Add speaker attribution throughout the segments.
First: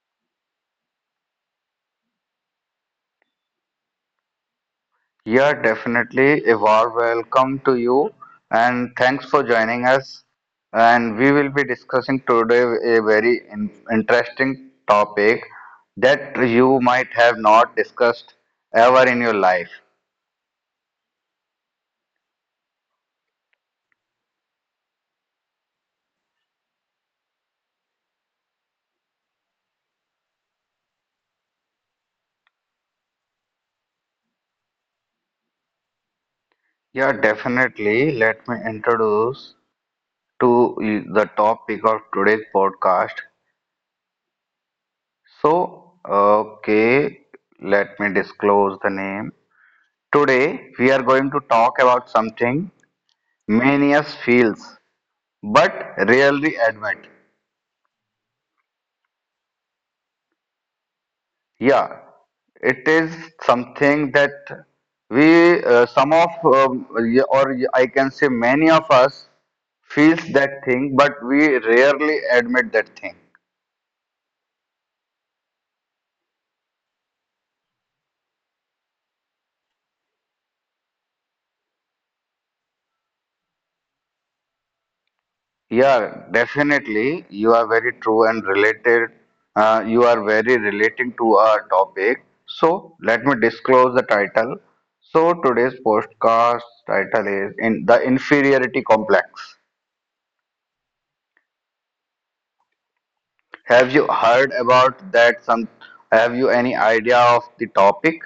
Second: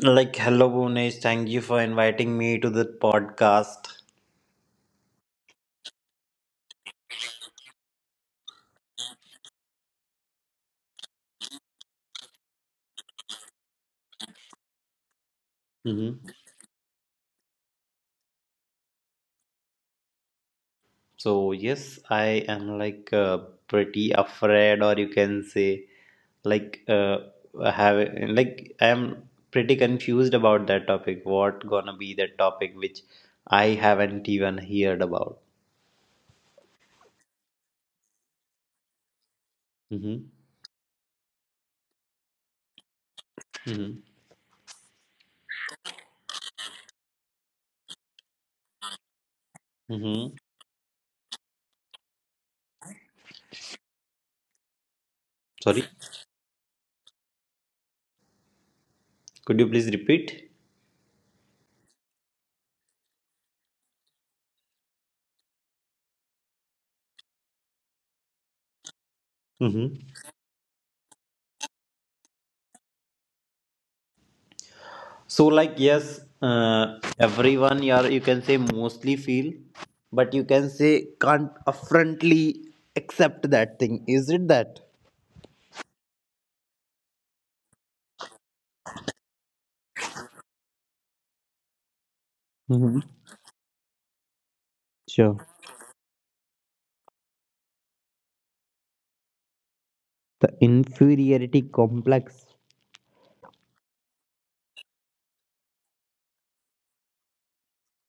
Speaker 1: Like, hello, Bhunesh. Thank you for inviting me to the podcast.
Speaker 2: Yeah, definitely a warm welcome to you and thanks for joining us. And we will be discussing today a very interesting topic that
Speaker 1: Hmm.
Speaker 2: you might have not discussed ever in your life.
Speaker 1: So, yes, I am like pretty afraid, or you can say, like, have like I am pretty confused about that topic. What gonna be that topic which I haven't even heard about?
Speaker 2: Yeah, definitely. Let me introduce
Speaker 1: Mm-hmm.
Speaker 2: to the topic of today's podcast.
Speaker 1: Mm-hmm.
Speaker 2: So, okay, let me disclose the name.
Speaker 1: Mm-hmm.
Speaker 2: Today we are going to talk about something many us feels but
Speaker 1: Sorry,
Speaker 2: rarely admit.
Speaker 1: could you please repeat?
Speaker 2: Yeah, it is something that we some of y- or y- I can say many of us
Speaker 1: Mm-hmm.
Speaker 2: feels that thing but we rarely admit that thing.
Speaker 1: So like yes, everyone or you can say mostly feel, but you can say can't affrontly accept that thing. Is it that?
Speaker 2: Yeah, definitely. You are very true and related. You are very relating to our topic. So
Speaker 1: Hmm.
Speaker 2: let me disclose the title. So
Speaker 1: Sure.
Speaker 2: today's podcast title is in the inferiority complex.
Speaker 1: The inferiority complex.
Speaker 2: Have you heard about that? Some Have you any idea of the topic?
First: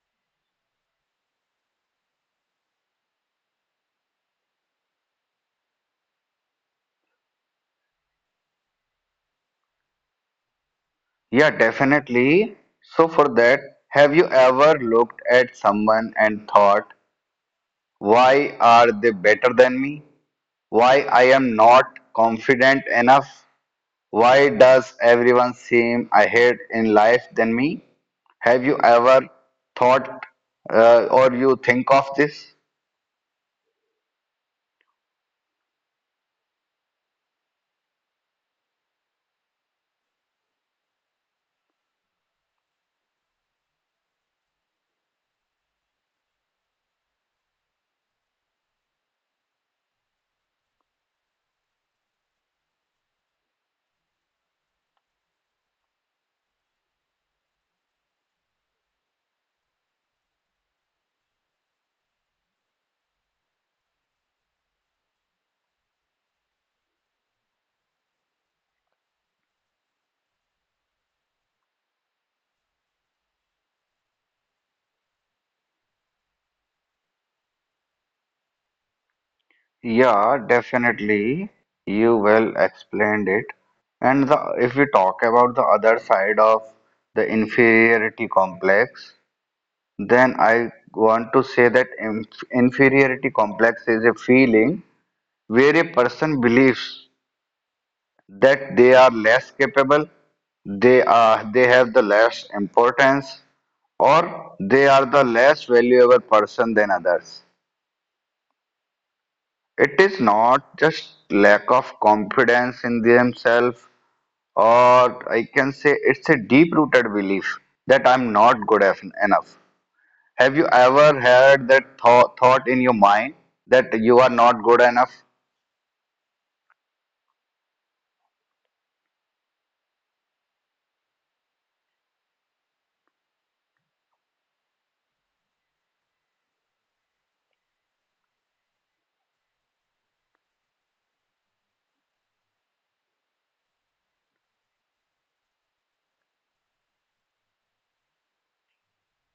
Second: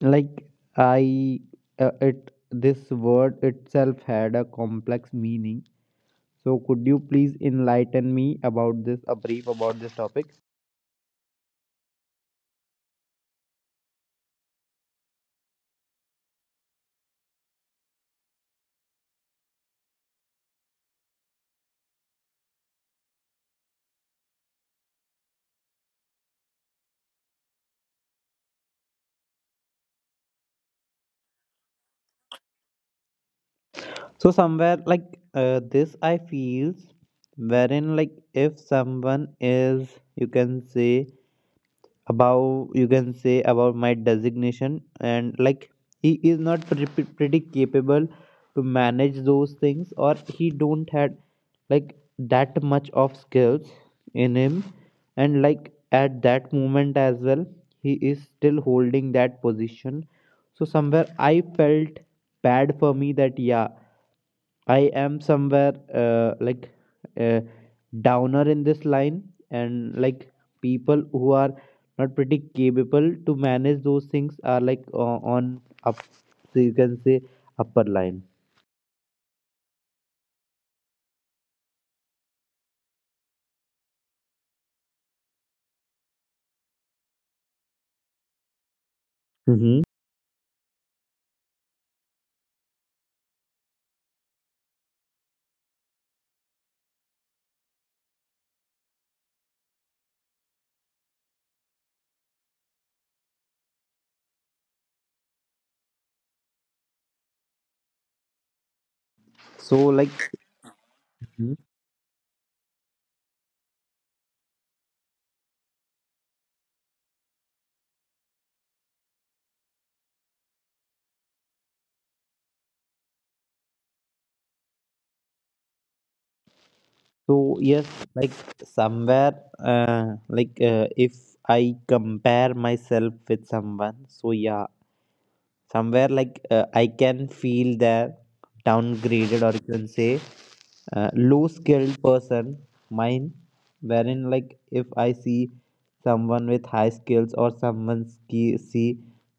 Speaker 1: Like I, it this word itself had a complex meaning. So could you please enlighten me about this, a brief about this topic?
Speaker 2: Yeah, definitely. So for that, have you ever looked at someone and thought, why are they better than me? Why I am not confident enough? Why does everyone seem ahead in life than me? Have you ever thought or you think of this?
Speaker 1: So somewhere like this, I feels wherein like if someone is you can say you can say about my designation and like he is not pretty, pretty capable to manage those things or he don't had like that much of skills in him and like at that moment as well he is still holding that position so somewhere I felt bad for me that yeah I am somewhere like uh, downer in this line, and like people who are not pretty capable to manage those things are like on up, so you can say upper line.
Speaker 2: Yeah, definitely. You well explained it. And if we talk about the other side of the inferiority complex,
Speaker 1: Mm-hmm.
Speaker 2: then I want to say that inferiority complex is a feeling where a person believes that they are less capable, they have the less importance, or they are the less valuable person than others.
Speaker 1: So
Speaker 2: It is
Speaker 1: like.
Speaker 2: not just
Speaker 1: Mhm.
Speaker 2: lack of confidence in themselves, or I can say it's a deep-rooted belief that I'm not good enough. Have you ever had that thought in your mind that you are not good enough?
Speaker 1: So yes, like somewhere like if I compare myself with someone, so yeah, somewhere like I can feel they downgraded or you can say low skilled person mind. Wherein like if I see someone with high skills or someone see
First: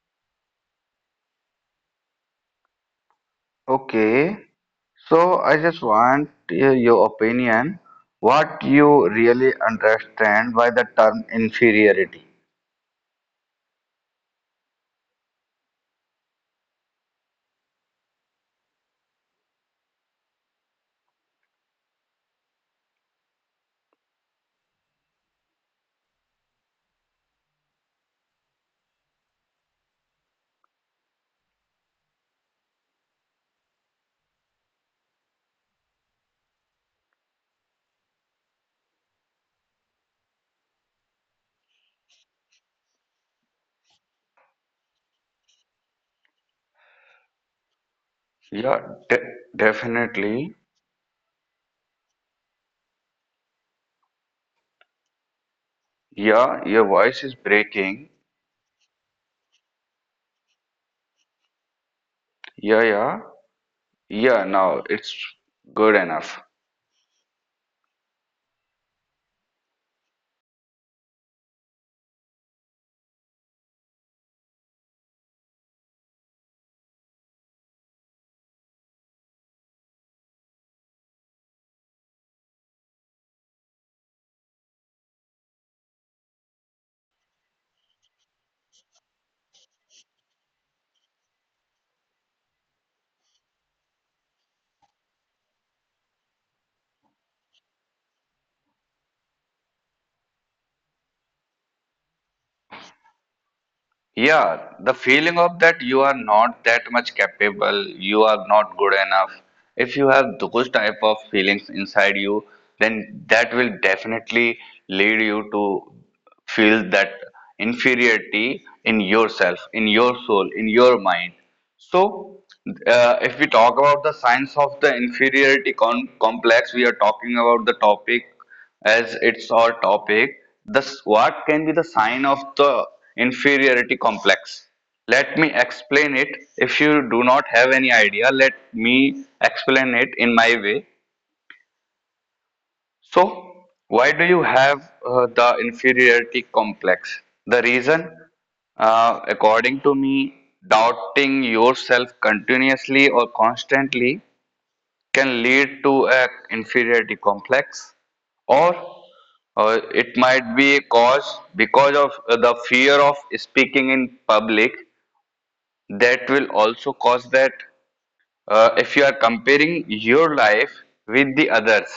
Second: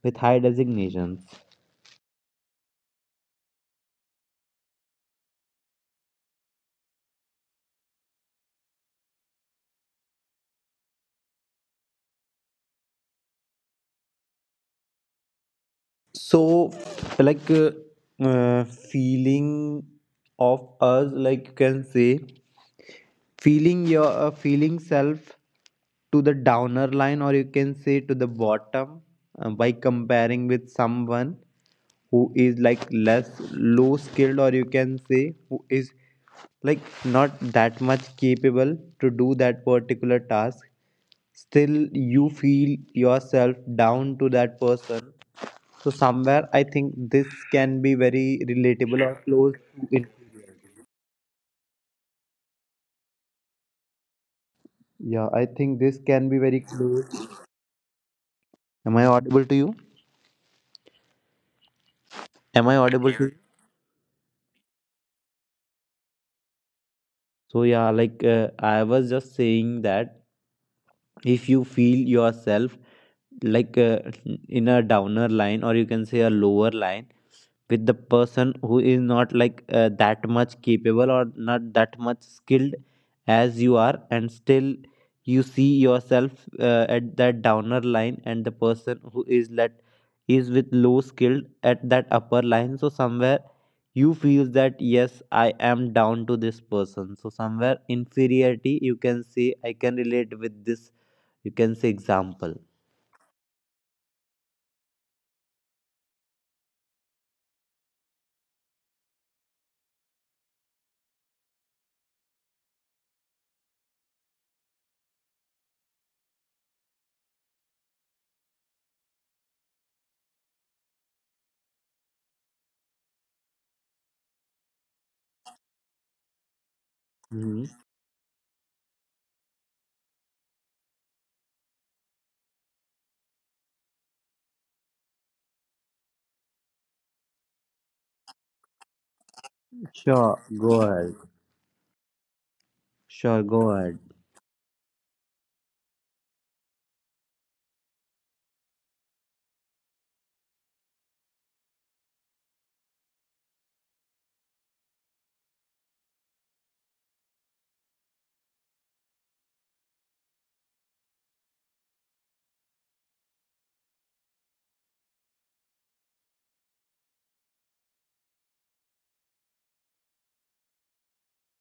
Speaker 1: with high designations
Speaker 2: Okay, so I just want your opinion. What you really understand by the term inferiority?
Speaker 1: so like feeling of us like you can say feeling your feeling self to the downer line or you can say to the bottom by comparing with someone who is like less low skilled or you can say who is like not that much capable to do that particular task still you feel yourself down to that person so somewhere I think this
Speaker 2: Yeah, de
Speaker 1: can be very relatable
Speaker 2: definitely.
Speaker 1: or close to it
Speaker 2: Yeah,
Speaker 1: yeah
Speaker 2: your
Speaker 1: I
Speaker 2: voice
Speaker 1: think
Speaker 2: is
Speaker 1: this can be very
Speaker 2: breaking.
Speaker 1: close. Am I audible to you?
Speaker 2: Yeah, yeah.
Speaker 1: Am I
Speaker 2: Yeah,
Speaker 1: audible to you?
Speaker 2: now it's good enough.
Speaker 1: So yeah, like I was just saying that if you feel yourself like in a downer line or you can say a lower line with the person who is not like that much capable or not that much skilled as you are and still you see yourself at that downer line and the person who is let is with low skilled at that upper line so somewhere you feel that yes I am down to this person so somewhere inferiority you can say I can relate with this you can say example.
Speaker 2: Yeah, the feeling of that you are not that much capable, you are not good enough. If you have those type of feelings inside you, then that will definitely lead you to feel that inferiority in yourself, in your soul, in your mind. So, if we talk about the science of the inferiority complex, we are talking about the topic
Speaker 1: Hmm.
Speaker 2: as it's our topic, thus what can be the sign of the inferiority complex? Let me explain it. If you do not have any idea, let me explain it in my way.
Speaker 1: Sure, go ahead.
Speaker 2: So, why
Speaker 1: Sure,
Speaker 2: do
Speaker 1: go
Speaker 2: you
Speaker 1: ahead.
Speaker 2: have the inferiority complex? The reason, according to me, doubting yourself continuously or constantly can lead to a inferiority complex, or it might be a cause because of the fear of speaking in public, that will also cause that. If you are comparing your life with the others,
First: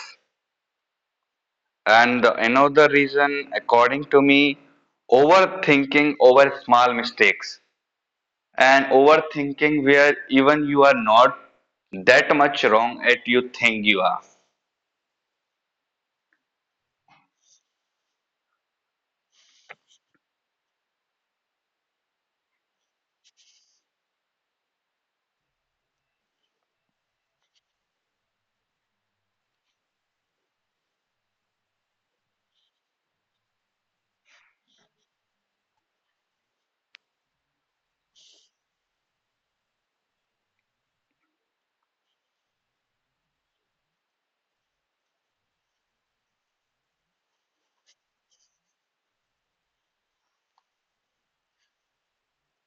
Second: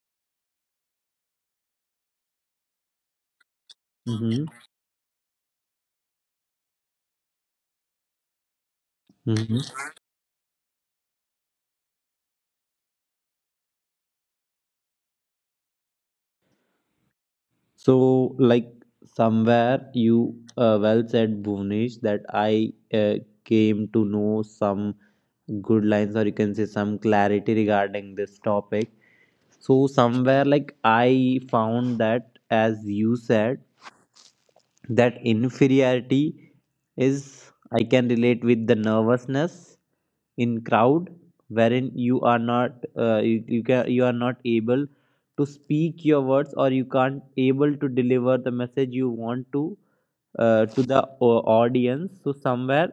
Speaker 2: and another reason according to me,
Speaker 1: Hmm.
Speaker 2: overthinking over small mistakes, and
Speaker 1: Hmm.
Speaker 2: overthinking where even you are not that much wrong at you think you are.
Speaker 1: So like somewhere you well said Bhuvnesh that I came to know some good lines or you can say some clarity regarding this topic so somewhere like I found that as you said that inferiority is I can relate with the nervousness in crowd wherein you are not you are not able to speak your words or you can't able to deliver the message you want to the audience so somewhere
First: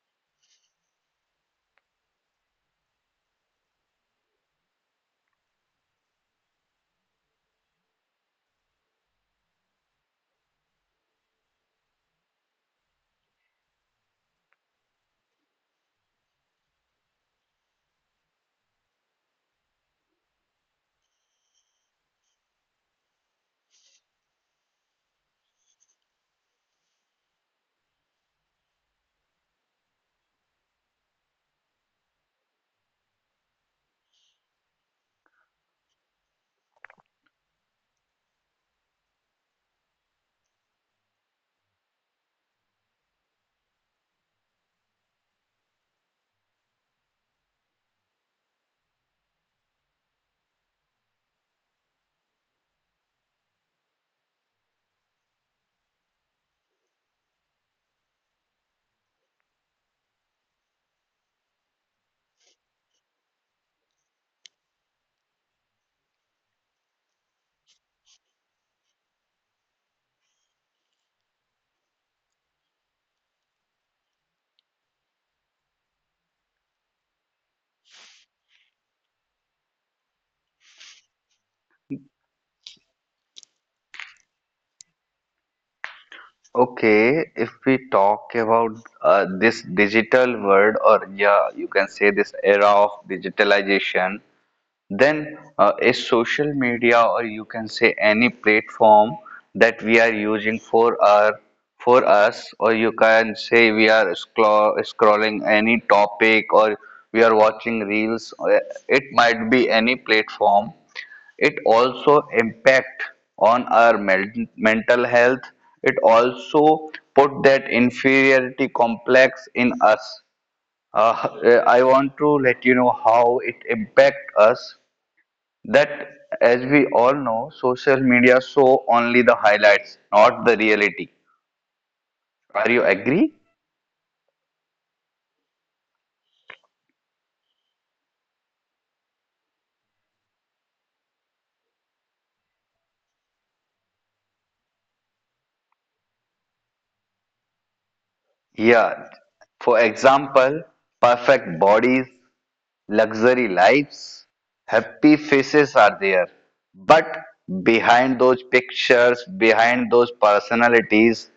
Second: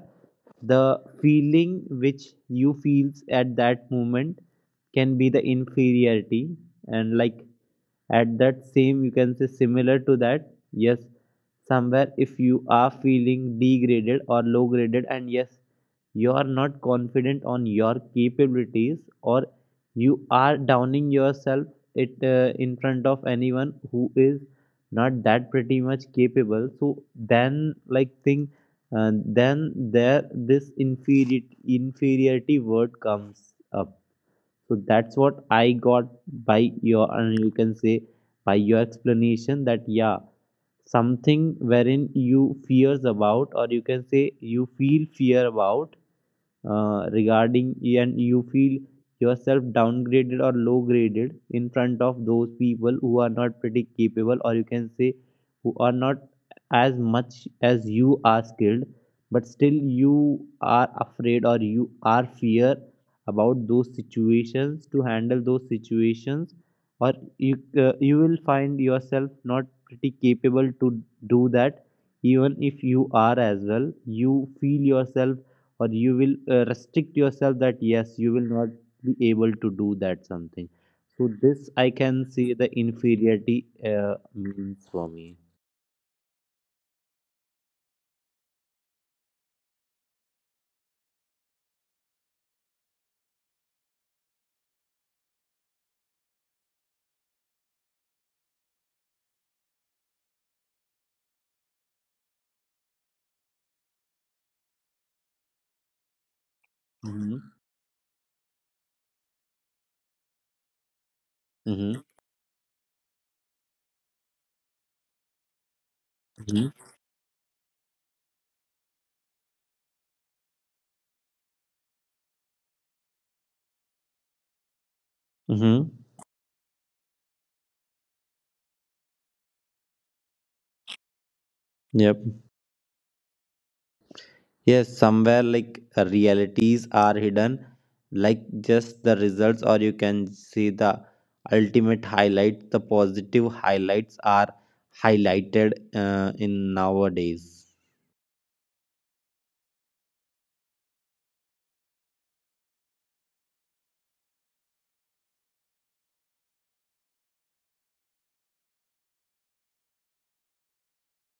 Speaker 1: the feeling which you feels at that moment can be the inferiority and like at that same you can say similar to that yes somewhere if you are feeling degraded or low graded and yes you are not confident on your capabilities or you are downing yourself it in front of anyone who is not that pretty much capable so then like thing then there this inferiority word comes up so that's what I got by your, and you can say by your explanation that yeah, something wherein you fears about, or you can say you feel fear about, regarding and you feel yourself downgraded or low graded in front of those people who are not pretty capable or you can say who are not as much as you are skilled but still you are afraid or you are fear about those situations to handle those situations or you will find yourself not pretty capable to do that even if you are as well you feel yourself or you will restrict yourself that yes you will not be able to do that something so this I can see the inferiority uh, means for me.
Speaker 2: Okay, if we talk about this digital world, or yeah, you can say this era of digitalization, then is social media, or you can say any platform that we are using for us, or you can say we are scrolling any topic, or we
Speaker 1: Mm-hmm.
Speaker 2: are watching reels. It might be any platform. It
Speaker 1: Mm-hmm.
Speaker 2: also impact on our mental health. It also
Speaker 1: Mm-hmm.
Speaker 2: put that inferiority complex in us. uh, I want to let you know how it impact us,
Speaker 1: Mm-hmm.
Speaker 2: that as we all know social media show only the highlights not the reality.
Speaker 1: Yep.
Speaker 2: Are you agree?
Speaker 1: Yes, somewhere like realities are hidden like just the results or you can see the ultimate highlights the positive highlights are highlighted in nowadays
Speaker 2: Yeah, for example, perfect bodies, luxury lives, happy faces are there, but behind those pictures, behind those personalities,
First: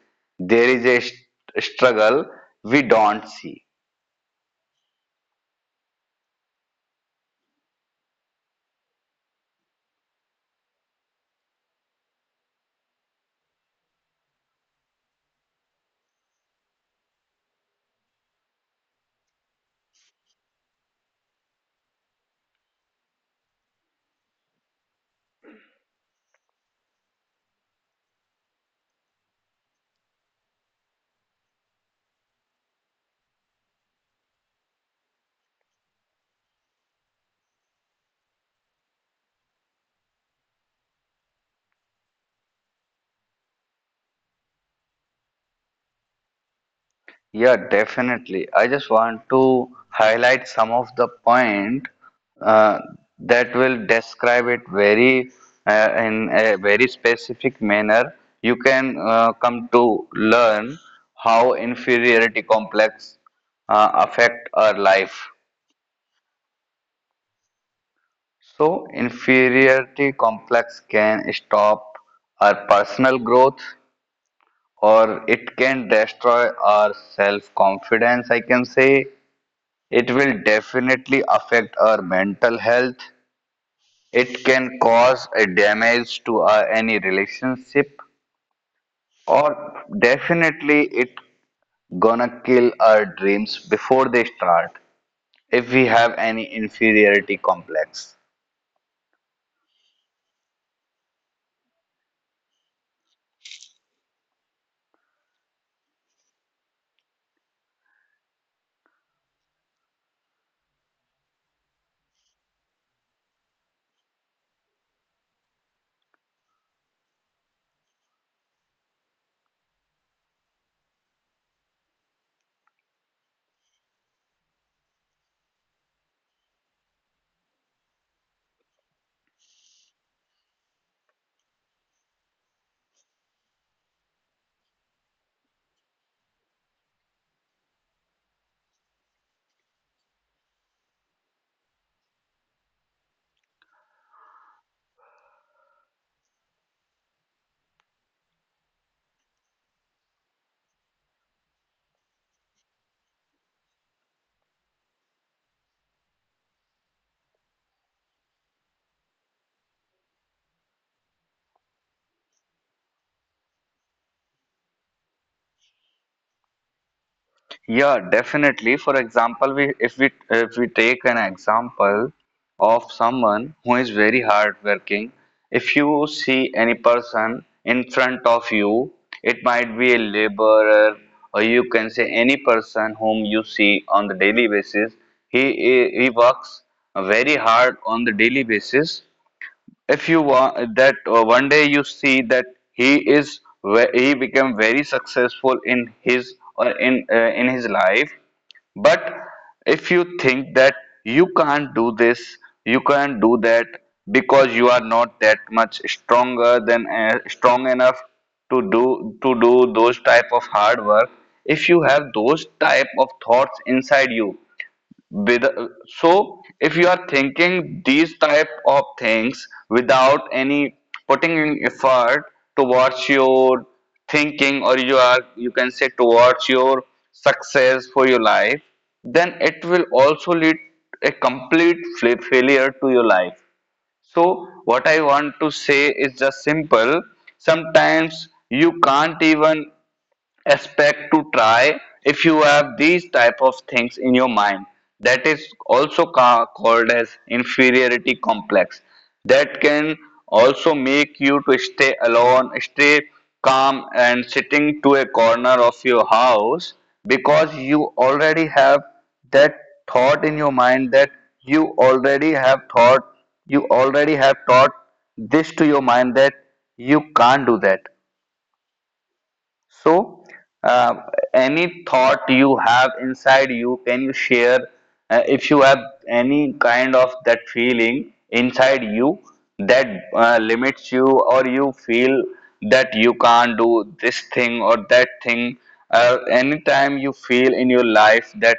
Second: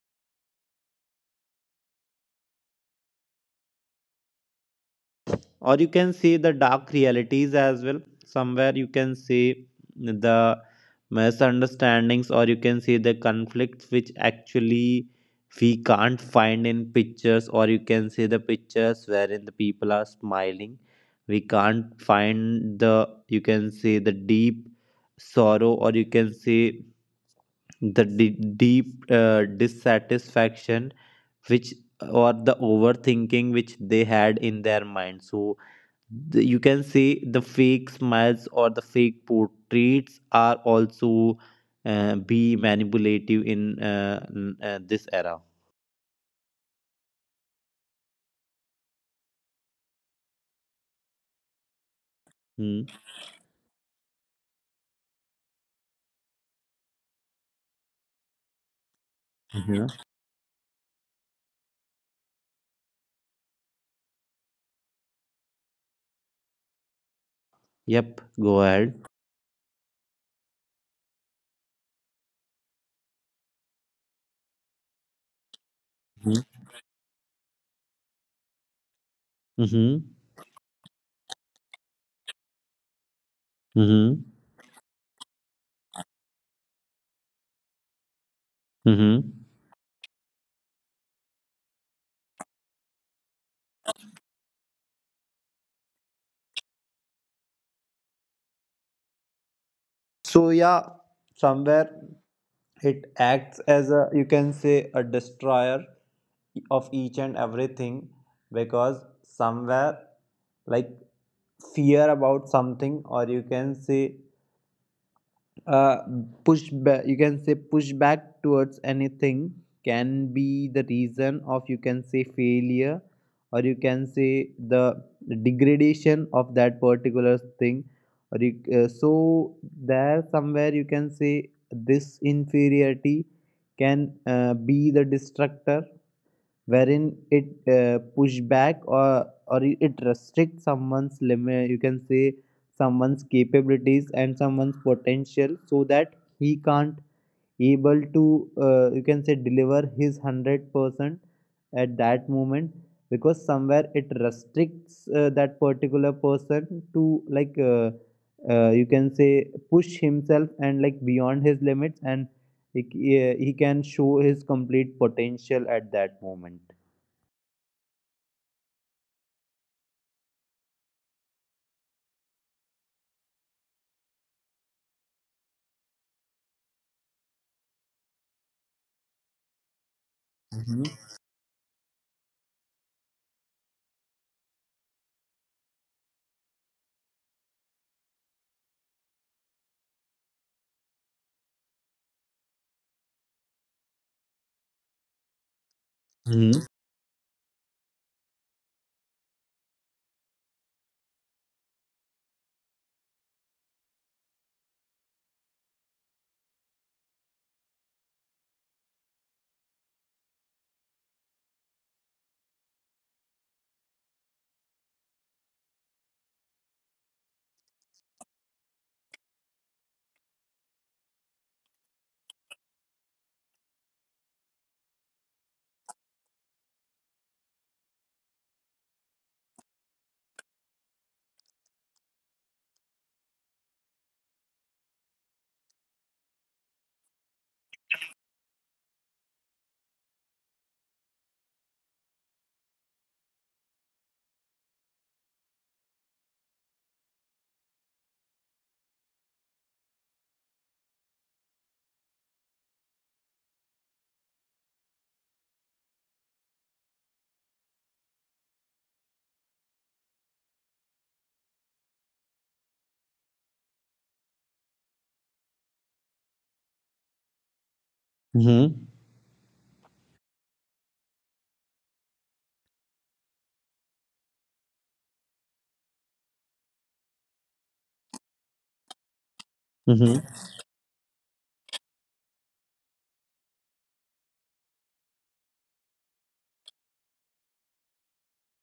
Speaker 2: there is a struggle we don't see.
Speaker 1: or you can see the dark realities as well somewhere you can see the misunderstandings or you can see the conflicts which actually we can't find in pictures or you can see the pictures wherein the people are smiling we can't find the you can see the deep sorrow or you can see the deep dissatisfaction which or the overthinking which they had in their mind so you can say the fake smiles or the fake portraits are also be manipulative in this era.
Speaker 2: Yeah, definitely. I just want to highlight some of the point uh,
Speaker 1: Hmm.
Speaker 2: that will describe it very in a very specific manner. You can come
Speaker 1: Hmm.
Speaker 2: to learn how inferiority complex affect our life.
Speaker 1: Yep, go
Speaker 2: So
Speaker 1: ahead.
Speaker 2: inferiority complex can stop our personal growth, or it can
Speaker 1: Hmm.
Speaker 2: destroy our self confidence, I can say.
Speaker 1: Mm-hmm.
Speaker 2: It will definitely affect our mental health.
Speaker 1: Mm-hmm.
Speaker 2: It can cause a damage to our, any relationship,
Speaker 1: Mm-hmm.
Speaker 2: or definitely it gonna kill our dreams before they start if we have any inferiority complex.
Speaker 1: So yeah somewhere it acts as a you can say a destroyer of each and everything because somewhere like fear about something or you can say uh, push back you can say push back towards anything can be the reason of you can say failure or you can say the degradation of that particular thing or so there somewhere you can say this inferiority can be the destructor wherein it push back or it restricts someone's limit you can say someone's capabilities and someone's potential so that he can't able to you can say deliver his 100% at that moment because somewhere it restricts that particular person to like you can say push himself and like beyond his limits and he can show his complete potential at that moment.
Speaker 2: Yeah, definitely. For example, we if we if we take an example of someone who is very hardworking, if you see any person in front of you, it might be a laborer, or you can say any person whom you see on the daily basis. He works very hard on the daily basis. If you want that one day you see that he is he became very successful in his,
Speaker 1: Mm-hmm.
Speaker 2: or in his life. But if you think that you can't do this, you can't do that because you are not that much strong enough to do those type of hard work, if you have those type of thoughts inside you with so if you are thinking these type of things without any putting in effort towards your thinking, or you can say towards your success for your life, then it will also lead a complete failure to your life. So what I want to say is just simple: sometimes you can't even aspect to try. If you have these type of things in your mind, that is also called as inferiority complex. That can also make you to stay alone, stay calm, and sitting to a corner of your house, because you already have that thought in your mind, that you already have thought you already have thought this to your mind that you can't do that.
Speaker 1: Mm-hmm.
Speaker 2: So, uh, any thought you have inside you, can you share? If you have any kind of that feeling inside you that
Speaker 1: Mm-hmm.
Speaker 2: limits you, or you feel that you can't do this thing or that thing, anytime you feel in your life that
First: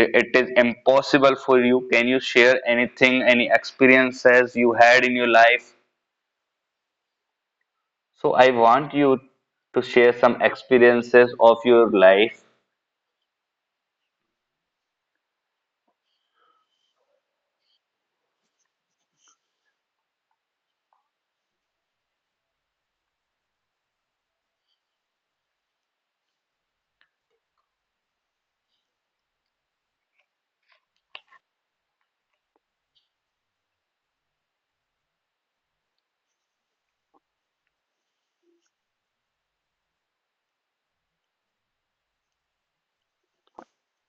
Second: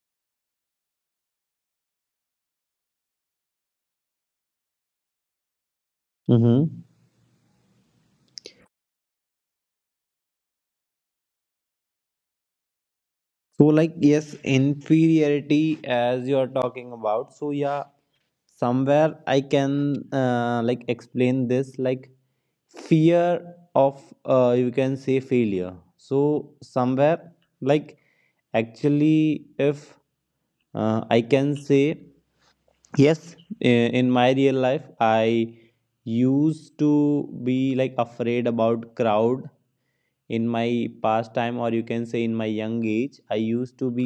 Speaker 2: it is impossible for you, can you share anything, any experiences you had in your life?
Speaker 1: Mm-hmm.
Speaker 2: So, I want you to share some experiences of your life.
Speaker 1: So, like, yes, inferiority as you are talking about. So, yeah, somewhere I can like explain this like fear of you can say failure. So, somewhere like actually, if I can say yes, in my real life, I used to be like afraid about crowd in my past time or you can say in my young age I used to be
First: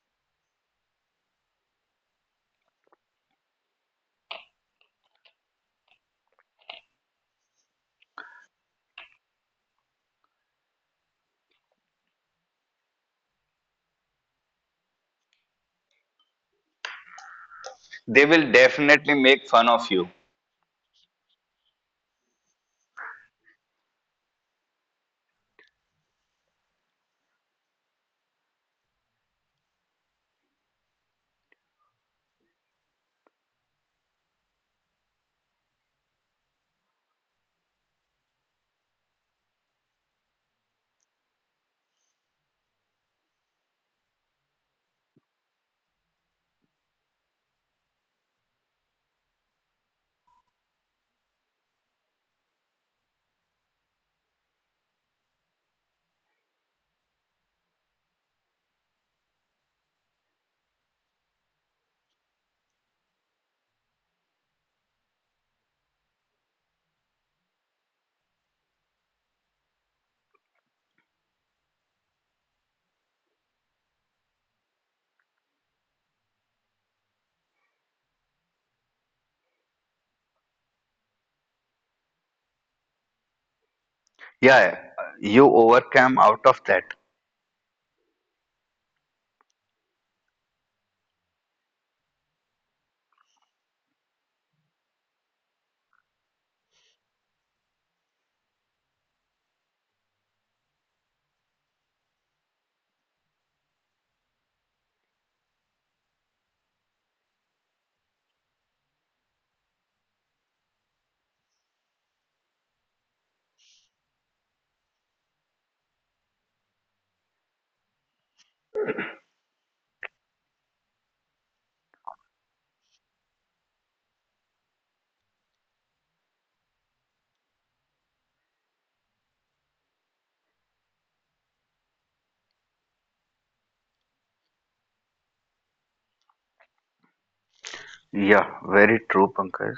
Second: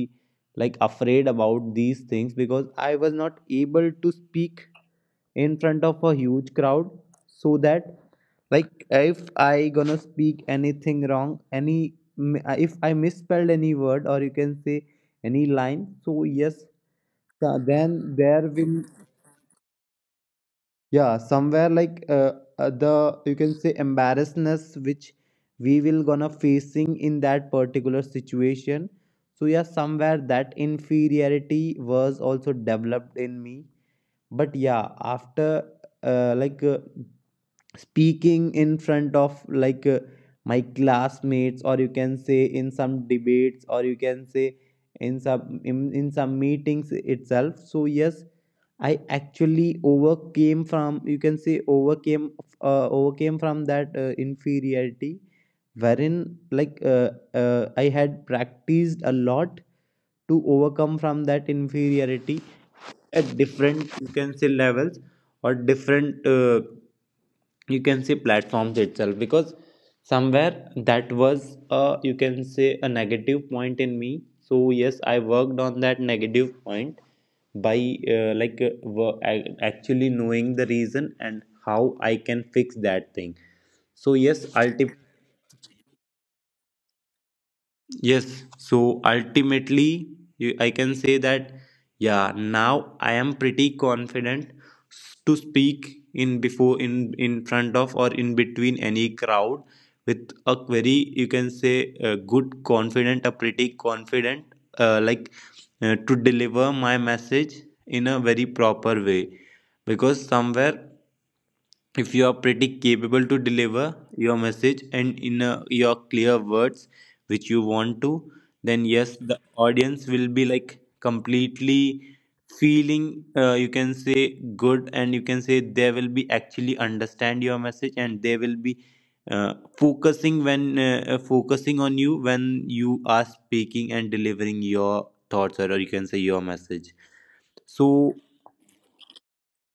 Speaker 1: like afraid about these things because I was not able to speak in front of a huge crowd so that like if I gonna speak anything wrong any if I misspelled any word or you can say any line so yes then
Speaker 2: They
Speaker 1: there
Speaker 2: will
Speaker 1: will.
Speaker 2: definitely make fun of you.
Speaker 1: Yeah somewhere like the you can say embarrassness which we will gonna facing in that particular situation so yeah somewhere that inferiority was also developed in me but yeah after like speaking in front of like my classmates or you can say in some debates or you can say in some in some meetings itself so yes I actually overcame from you can say overcame from that inferiority wherein like I had practiced a lot to overcome from that inferiority at different you can say levels or different you can say platforms itself because somewhere that was a you can say a negative point in me so yes I worked on that negative point by like actually knowing the reason and how I can fix that thing so yes
Speaker 2: Yeah, yeah.
Speaker 1: ultimately.
Speaker 2: You overcame out of that.
Speaker 1: Yes, so ultimately, you, I can say that, yeah, now I am pretty confident to speak in front of or in between any crowd with a very you can say a good confident a pretty confident like to deliver my message in a very proper way because somewhere if you are pretty capable to deliver your message and in a, your clear words which you want to then yes the audience will be like completely feeling you can say good and you can say they will be actually understand your message and they will be focusing when focusing on you when you are speaking and delivering your thoughts or you can say your message so
Speaker 2: Yeah, very true, Pankaj.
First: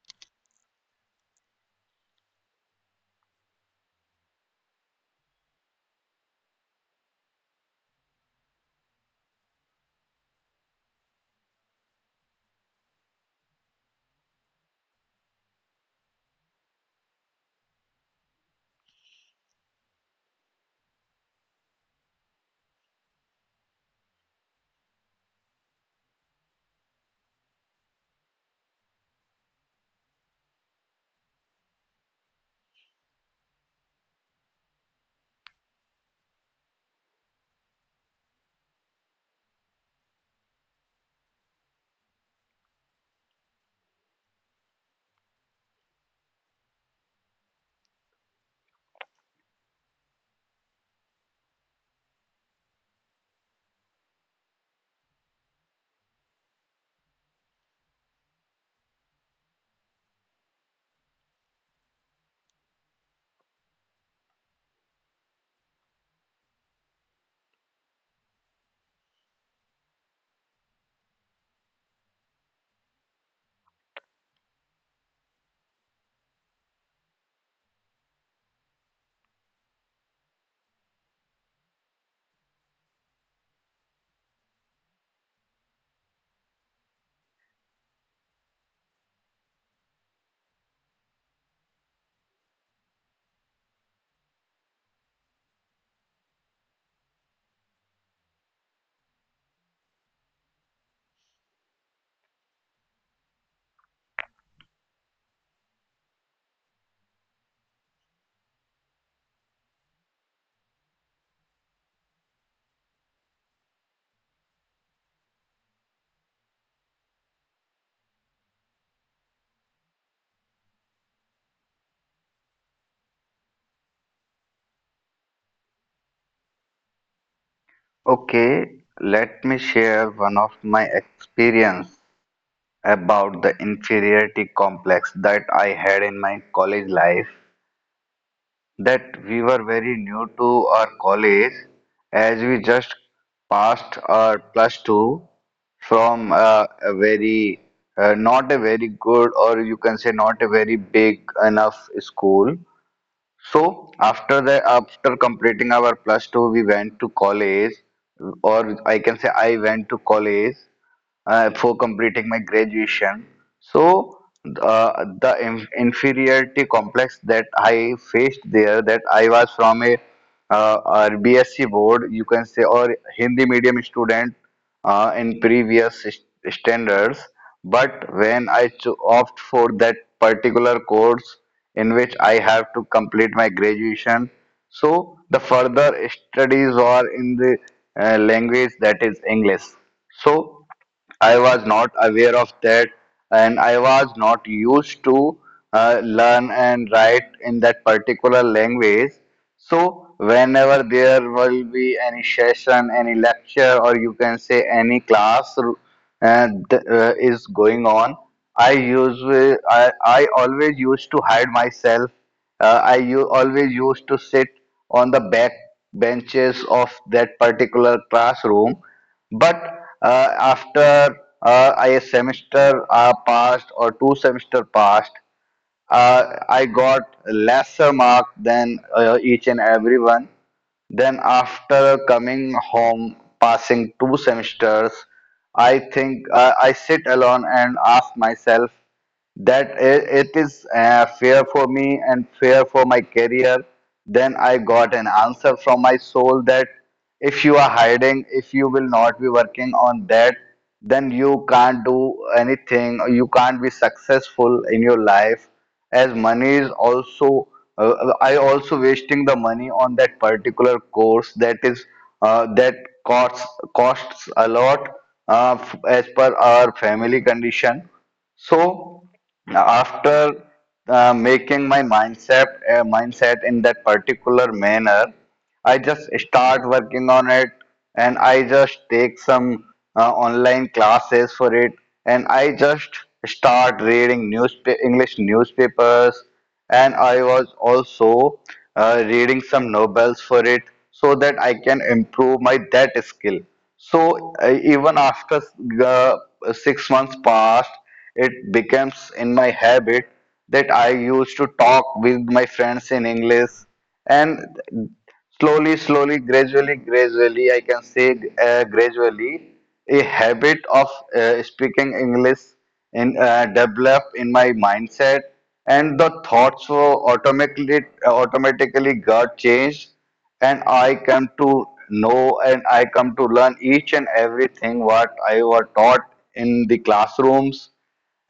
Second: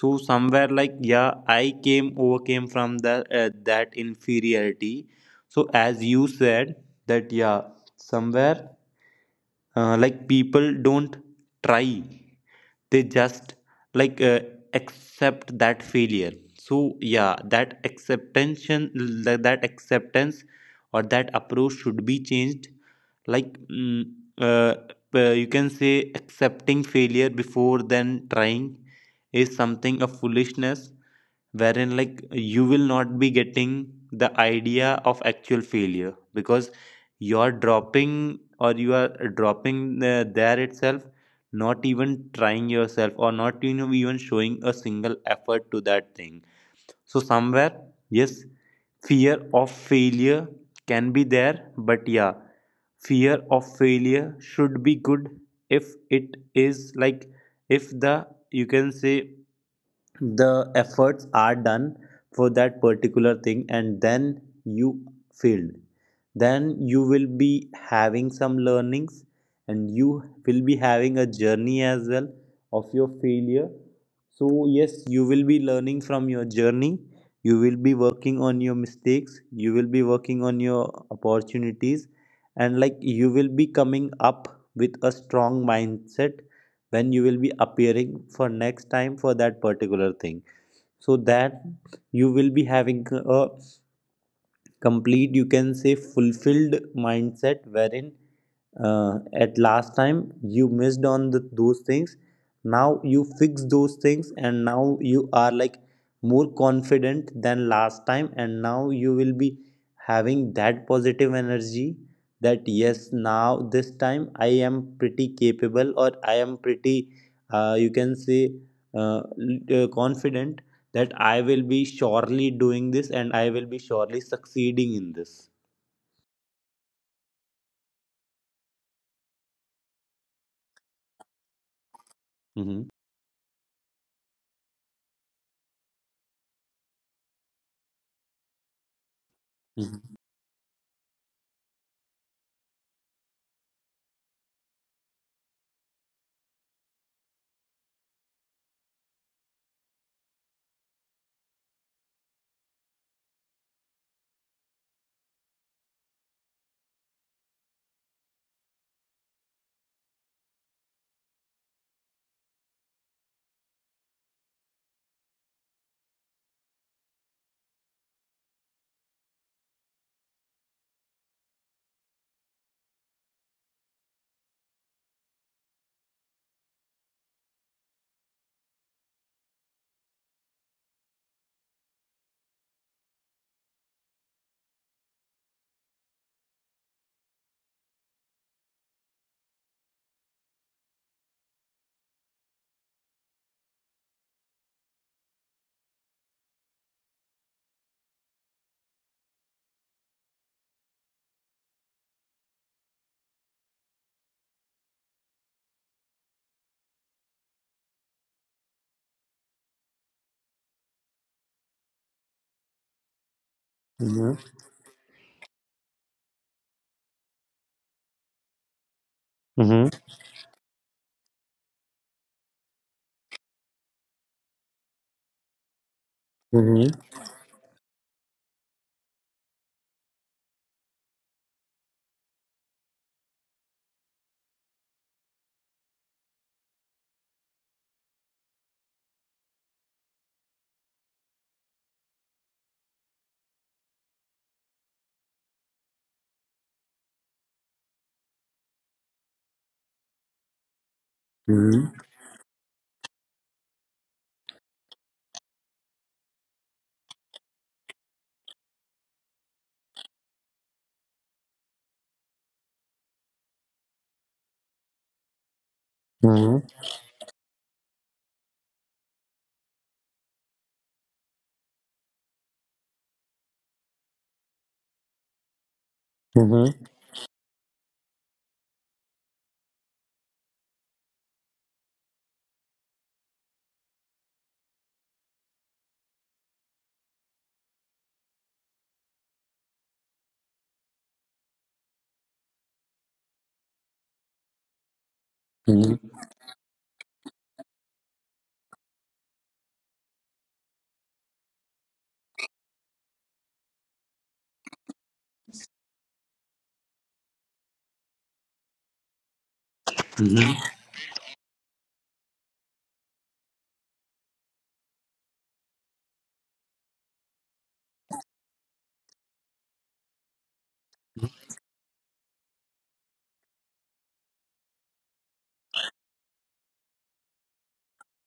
Speaker 1: so somewhere like yeah I came overcame from the that inferiority so as you said that yeah somewhere like people don't try they just like accept that failure so yeah that acceptance or that approach should be changed like uh, you can say accepting failure before then trying is something of foolishness wherein like you will not be getting the idea of actual failure because you are dropping or you are dropping there itself not even trying yourself or not even showing a single effort to that thing so somewhere yes fear of failure can be there, but yeah, fear of failure should be good if it is like, if the you can say the efforts are done for that particular thing and then you failed, then you will be having some learnings and you will be having a journey as well of your failure. So yes, you will be learning from your journey, you will be working on your mistakes, you will be working on your opportunities, and like you will be coming up with a strong mindset when you will be appearing for next time for that particular thing. So that you will be having a complete you can say fulfilled mindset, wherein at last time you missed on the, those things, now you fix those things, and now you are like more confident than last time, and now you will be having that positive energy that yes, now this time I am pretty capable, or I am pretty you can say confident that I will be surely doing this and I will be surely succeeding in this.
Speaker 2: Okay, let me share one of my experience
Speaker 1: Mm-hmm.
Speaker 2: about the inferiority complex that I had in my college life. That we were very new to our college as we just passed our plus two from a very not a very good, or you can say not a very big enough school. So after the after completing our plus two, we went to college, or I can say I went to college, for completing my graduation. So the inferiority complex that I faced there, that I was from a our BSc board, you can say, or Hindi medium student in previous standards. But when I opt for that particular course in which I have to complete my graduation, so the further studies are in the language that is English. So I was not aware of that, and I was not used to learn and write in that particular language. So, whenever there will be any session, any lecture, or you can say any class is going on, I always used to hide myself. I always used to
Speaker 1: Mm-hmm.
Speaker 2: sit on the back benches of that particular classroom. But after a semester passed or two semester passed, I
Speaker 1: Mm-hmm.
Speaker 2: got lesser mark than each and everyone. Then after coming home, passing two semesters, I think I sit alone and ask myself that it is fair for me and fair for my career. Then I got an answer from my soul that if you are hiding, if you will not be working on that, then you can't
Speaker 1: Mhm.
Speaker 2: do anything, you can't be successful in your life, as money is also I also wasting the money on that particular course that costs costs a lot, as per
Speaker 1: Mhm.
Speaker 2: our family condition. So after making my mindset in that particular manner, I just start working on it, and I just take some online classes for it, and I just start reading english newspapers, and I was also reading some novels for it so that I can improve my that skill. So even after
Speaker 1: Mhm.
Speaker 2: uh, 6 months passed, it becomes in my habit that I used to talk with my friends in English, and slowly, slowly, gradually, gradually, I can say gradually, a habit
Speaker 1: Mhm.
Speaker 2: of speaking English in develop in my mindset, and the thoughts were automatically got changed, and I come to know and I come to learn each and everything what I was taught in the classrooms.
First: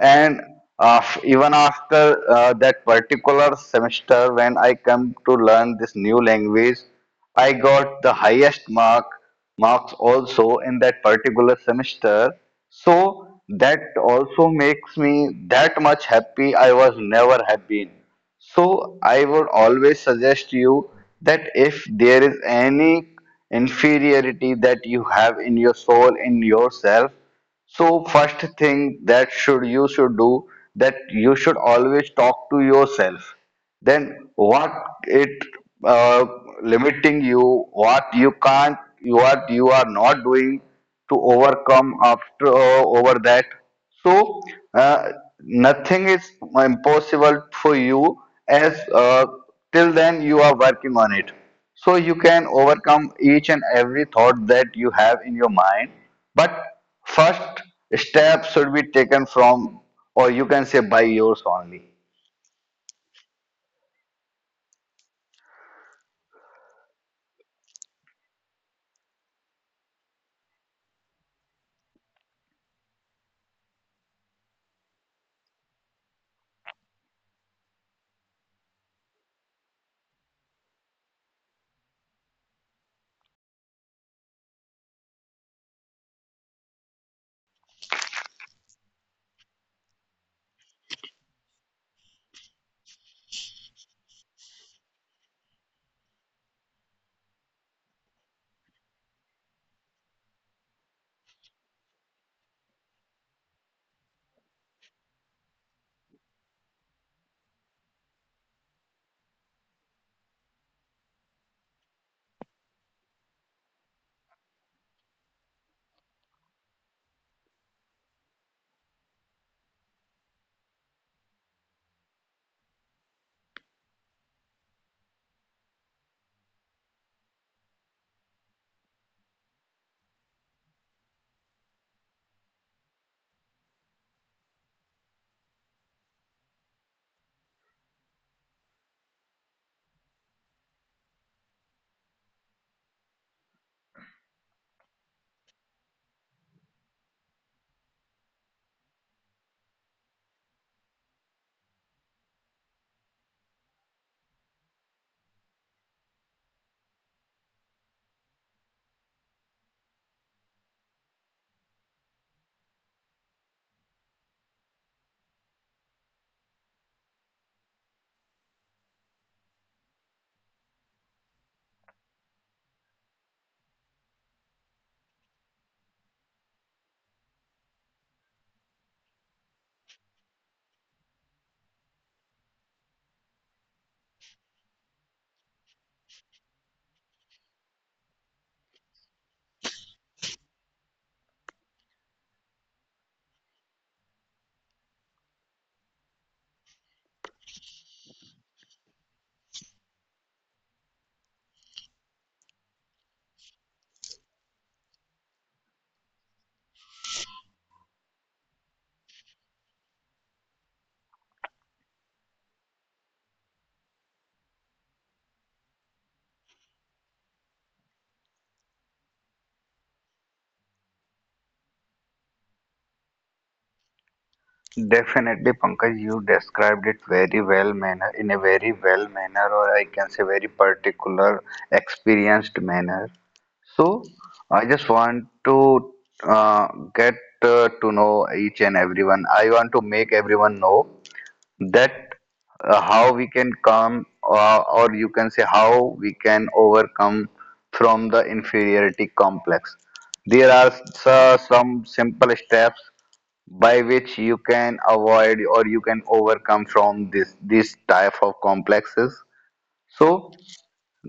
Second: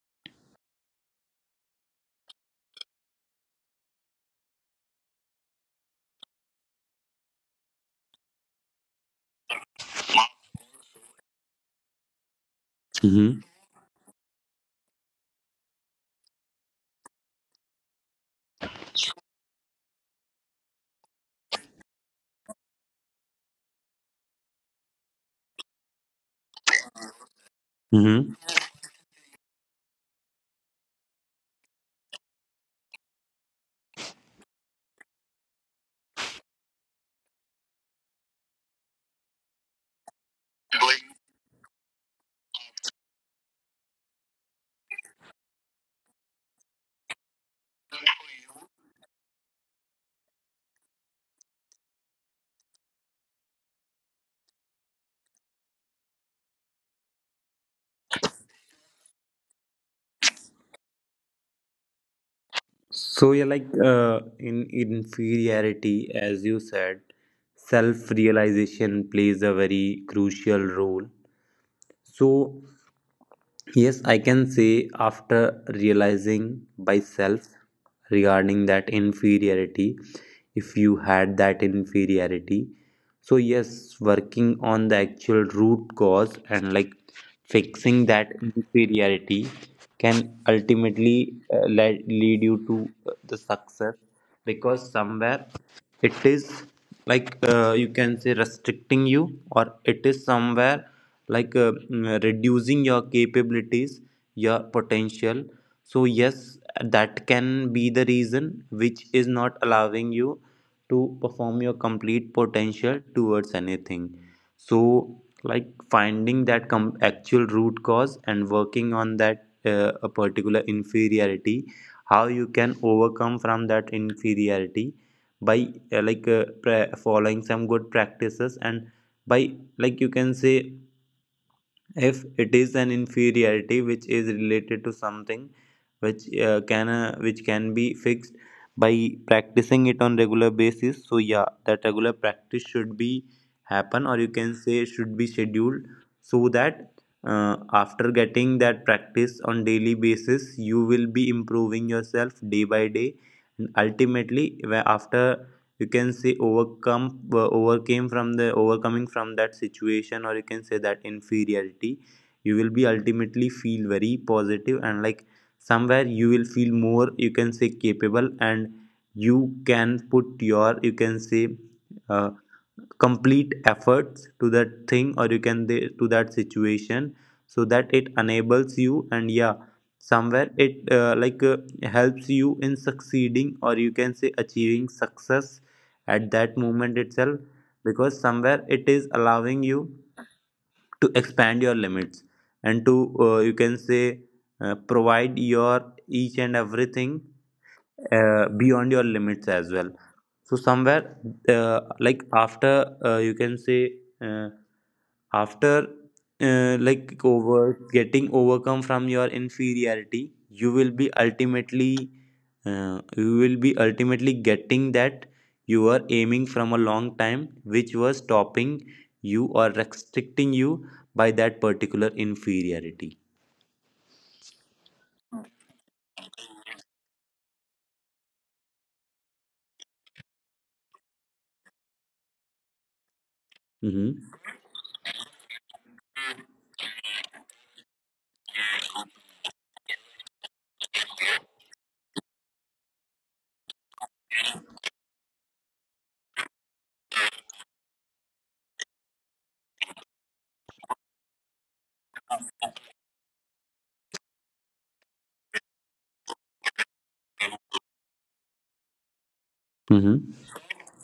Speaker 2: And even after that particular semester when I come to learn this new language, I got the highest marks also in that particular semester. So
Speaker 1: Mhm.
Speaker 2: that also makes me that much happy, I was never have been. So I would always suggest you that if there is any inferiority that you have in your soul, in yourself, so
Speaker 1: Mhm.
Speaker 2: first thing that should you should do, that you should always talk to yourself. Then what it uh, limiting you, what you can't, what you are not doing to overcome after over that. So uh, nothing is impossible for you, as till then you are working on it, so you can overcome each and every thought that you have in your mind, but first step should be taken from, or you can say by yours only.
Speaker 1: So yeah, like in inferiority, as you said, self-realization plays a very crucial role. So yes, I can say after realizing by self regarding that inferiority, if you had that inferiority. So yes, working on the actual root cause and like fixing that inferiority can ultimately lead you to the success, because somewhere it is like you can say restricting you, or it is somewhere like reducing your capabilities, your potential. So yes, that can be the reason which is not allowing you to perform your complete potential towards anything. So like finding that actual root cause and working on that a particular inferiority, how you can overcome from that inferiority by following some good practices, and by like you can say, if it is an inferiority which is related to something which can which can be fixed by practicing it on regular basis. So yeah, that regular practice should be happen, or you can say should be scheduled, so that after getting that practice on daily basis, you will be improving yourself day by day, and ultimately where after you can say overcome overcame from the overcoming from that situation, or you can say that inferiority, you will be ultimately feel very positive, and like somewhere you will feel more you can say capable, and you can put your you can say uh, complete efforts to that thing, or you can they, to that situation, so that it enables you. And yeah, somewhere it helps you in succeeding, or you can say achieving success at that moment itself, because somewhere it is allowing you to expand your limits and to you can say provide your each and everything beyond your limits as well. So somewhere like after you can say uh, after like over getting overcome from your inferiority, you will be ultimately you will be ultimately getting that you were aiming from a long time, which was stopping you or restricting you by that particular inferiority.
Speaker 2: Definitely, Pankaj, you described it very well manner, in a very well manner, or I can say very particular, experienced manner. So,
Speaker 1: Mm-hmm.
Speaker 2: I just want to uh, get to know each and everyone. I want to make everyone know that how we can come or you can say how we can overcome from the inferiority complex. There are some simple steps by which you can avoid, or you can overcome from this type of complexes. So
Speaker 1: Mm-hmm.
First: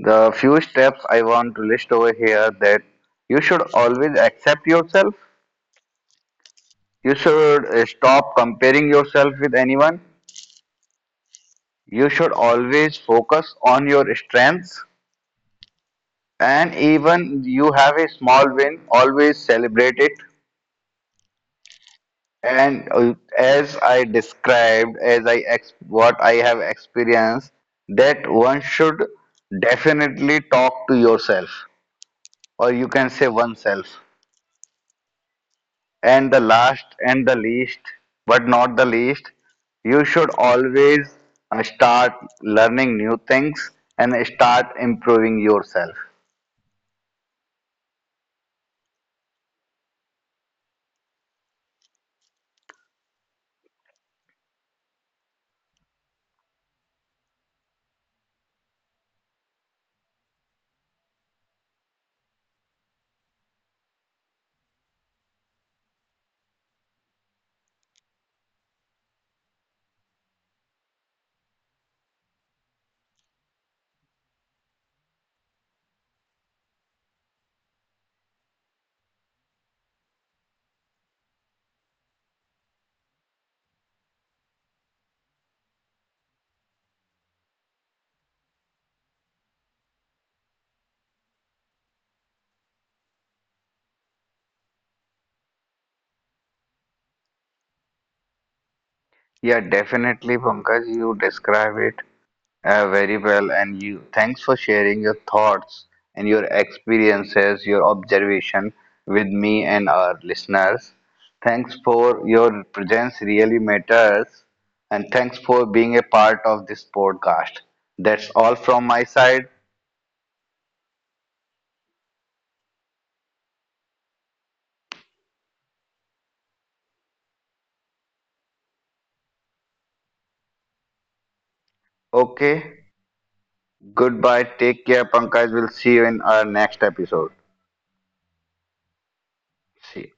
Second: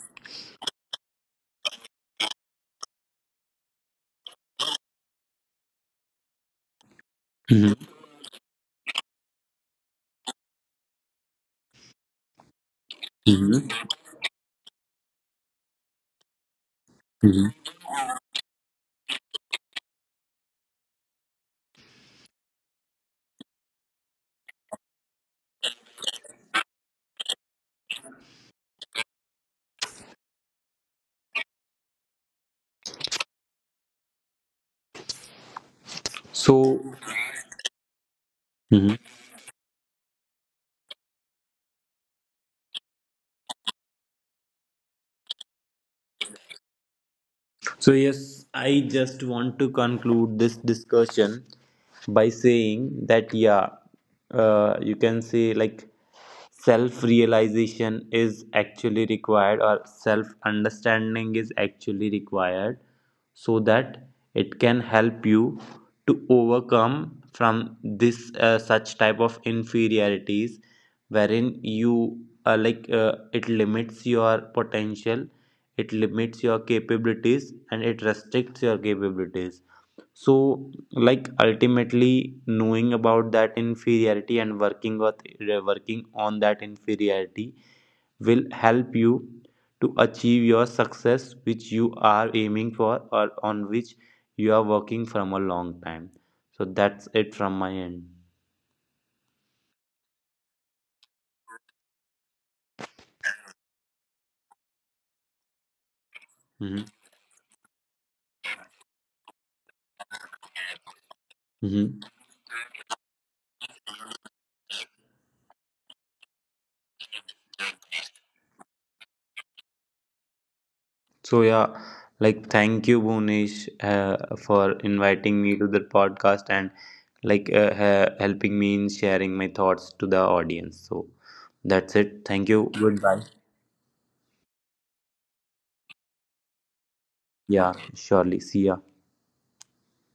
Speaker 2: the few steps I want to list over here, that you should always accept yourself. You should
Speaker 1: Mm-hmm.
Speaker 2: stop comparing yourself with anyone. You should always focus
Speaker 1: Mm-hmm.
Speaker 2: on your strengths, and even
Speaker 1: Mm-hmm.
Speaker 2: you have a small win, always celebrate it. And as I described, as I what I have experienced, that one should definitely talk to yourself, or you can say oneself. And the
Speaker 1: So.
Speaker 2: last and the least, but not the
Speaker 1: Mhm.
Speaker 2: least, you should always start learning new things and start improving yourself.
Speaker 1: So yes, I just want to conclude this discussion by saying that yeah, you can say like self realization is actually required, or self understanding is actually required, so that it can help you to overcome from this such type of inferiorities, wherein you it limits your potential, it limits your capabilities, and it restricts your capabilities. So, like ultimately knowing about that inferiority and working with working on that inferiority will help you to achieve your success, which you are aiming for, or on which you are working from a long time. So that's it from my end.
Speaker 2: Yeah, definitely, Pankaj, you describe it very well, and you thanks for sharing your thoughts and your
Speaker 1: Mhm.
Speaker 2: experiences, your observation with me and our listeners. Thanks
Speaker 1: Mhm.
Speaker 2: for your presence really matters, and thanks for being a part of this podcast. That's all from my side.
Speaker 1: So yeah, like thank you, Bhunesh, for inviting me to the podcast and like helping me in sharing my thoughts to the audience. So that's it. Thank you.
Speaker 2: Okay,
Speaker 1: Goodbye.
Speaker 2: goodbye. Take care, Pankaj. We'll see you in our next episode.
Speaker 1: Yeah, surely. See ya.
Speaker 2: See you.